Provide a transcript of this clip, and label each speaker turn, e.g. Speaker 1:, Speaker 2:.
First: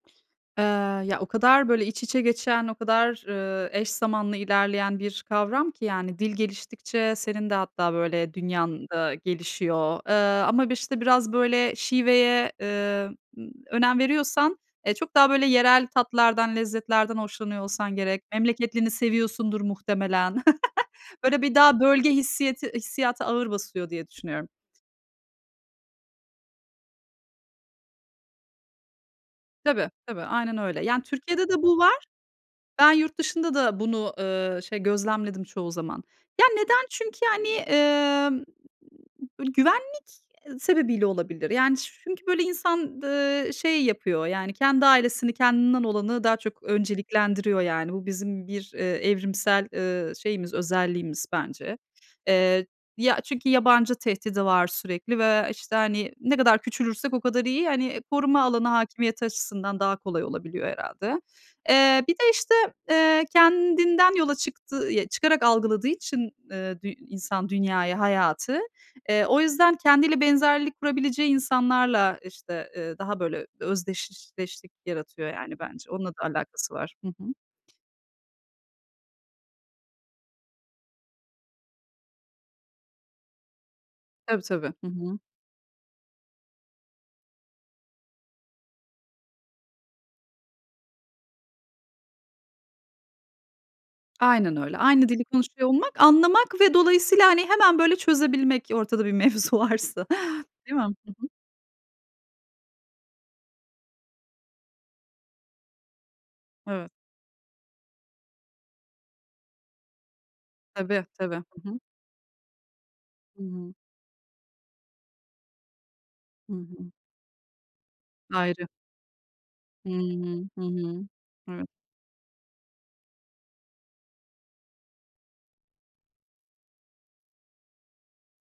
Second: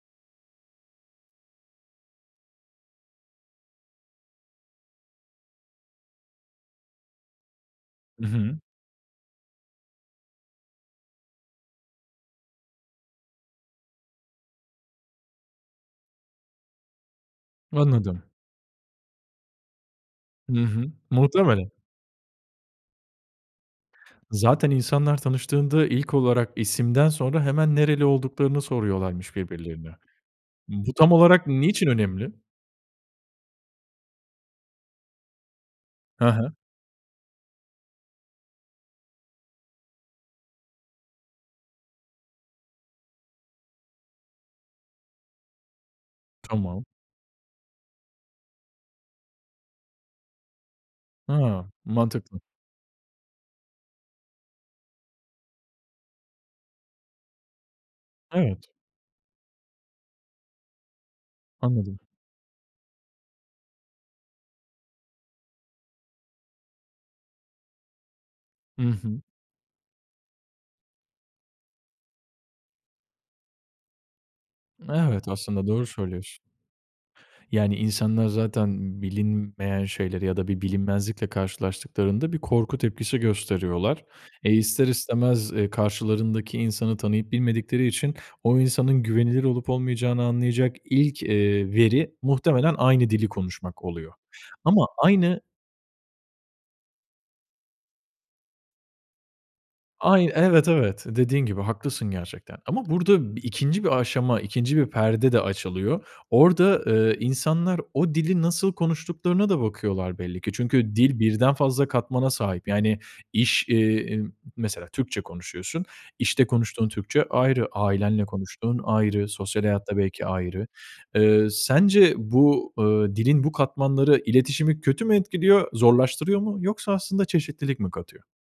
Speaker 1: Eee, ya o kadar böyle iç içe geçen, o kadar, ııı, eş zamanlı ilerleyen bir kavram ki yani dil geliştikçe senin de hatta
Speaker 2: Hı
Speaker 1: böyle
Speaker 2: hı.
Speaker 1: dünyan da gelişiyor. Iıı, ama bir işte biraz böyle şiveye, ııı, önem veriyorsan, eee, çok daha böyle yerel tatlardan, lezzetlerden hoşlanıyor olsan gerek.
Speaker 2: Anladım.
Speaker 1: Memleketlini seviyorsundur muhtemelen.
Speaker 2: Hı hı.
Speaker 1: Böyle bir
Speaker 2: Muhtemelen.
Speaker 1: daha bölge hissiyeti hissiyatı ağır basıyor diye düşünüyorum.
Speaker 2: Zaten insanlar tanıştığında ilk olarak isimden sonra hemen nereli olduklarını soruyorlarmış
Speaker 1: Tabii,
Speaker 2: birbirlerine.
Speaker 1: tabii aynen öyle.
Speaker 2: Bu
Speaker 1: Yani
Speaker 2: tam olarak
Speaker 1: Türkiye'de de bu
Speaker 2: niçin
Speaker 1: var.
Speaker 2: önemli?
Speaker 1: Ben yurt dışında da bunu, ııı, şey gözlemledim çoğu zaman.
Speaker 2: Hı
Speaker 1: Ya
Speaker 2: hı.
Speaker 1: neden? Çünkü yani, ımm, böyle güvenlik sebebiyle olabilir. Yani ç çünkü böyle insan, ııı, şey yapıyor, yani kendi ailesini, kendinden olanı daha çok
Speaker 2: Tamam.
Speaker 1: önceliklendiriyor. Yani bu bizim bir, eee, evrimsel, ııı, şeyimiz, özelliğimiz
Speaker 2: Hıı,
Speaker 1: bence.
Speaker 2: mantıklı.
Speaker 1: Eee, ya çünkü yabancı tehdidi var sürekli ve işte hani ne kadar küçülürsek o kadar iyi. Hani koruma alanı
Speaker 2: Evet.
Speaker 1: hakimiyeti açısından daha kolay olabiliyor herhâlde.
Speaker 2: Anladım.
Speaker 1: Eee, bir de işte, eee, kendinden yola çıktı ya çıkarak algıladığı için, ııı, dü insan dünyayı, hayatı,
Speaker 2: Hı hı.
Speaker 1: eee, o yüzden kendiyle benzerlik kurabileceği insanlarla işte, ııı, daha böyle özdeşleşlik
Speaker 2: Evet
Speaker 1: yaratıyor yani
Speaker 2: aslında doğru
Speaker 1: bence. Onunla da
Speaker 2: söylüyorsun.
Speaker 1: alakası var. Hı hı.
Speaker 2: Yani insanlar zaten bilinmeyen şeyleri ya da bir bilinmezlikle karşılaştıklarında bir korku tepkisi gösteriyorlar.
Speaker 1: Tabii
Speaker 2: E,
Speaker 1: tabii. Hı
Speaker 2: ister
Speaker 1: hı.
Speaker 2: istemez, ııı, karşılarındaki insanı tanıyıp bilmedikleri için o insanın güvenilir olup olmayacağını anlayacak ilk, eee, veri muhtemelen aynı dili konuşmak oluyor
Speaker 1: Aynen öyle.
Speaker 2: ama
Speaker 1: Aynı dili
Speaker 2: aynı
Speaker 1: konuşuyor olmak, anlamak ve dolayısıyla hani hemen böyle çözebilmek ortada bir mevzu varsa.
Speaker 2: Aynı evet,
Speaker 1: Değil mi?
Speaker 2: evet
Speaker 1: Hı hı.
Speaker 2: dediğin gibi haklısın gerçekten ama burada 2'nci bir aşama 2'nci bir perde de açılıyor. Orada,
Speaker 1: Evet.
Speaker 2: eee, insanlar o dili nasıl konuştuklarına da bakıyorlar belli ki. Çünkü
Speaker 1: Tabii,
Speaker 2: dil
Speaker 1: tabii.
Speaker 2: birden
Speaker 1: Hı hı.
Speaker 2: fazla katmana sahip. Yani iş,
Speaker 1: Hıı.
Speaker 2: iii, mesela Türkçe konuşuyorsun, işte
Speaker 1: Hı
Speaker 2: konuştuğun
Speaker 1: hı.
Speaker 2: Türkçe ayrı, ailenle
Speaker 1: Ayrı.
Speaker 2: konuştuğun ayrı, sosyal hayat
Speaker 1: Hıı.
Speaker 2: da belki
Speaker 1: Hı
Speaker 2: ayrı.
Speaker 1: hı.
Speaker 2: Eee
Speaker 1: Evet.
Speaker 2: sence bu, ııı, dilin bu katmanları iletişimi kötü mü etkiliyor, zorlaştırıyor mu yoksa aslında çeşitlilik mi katıyor?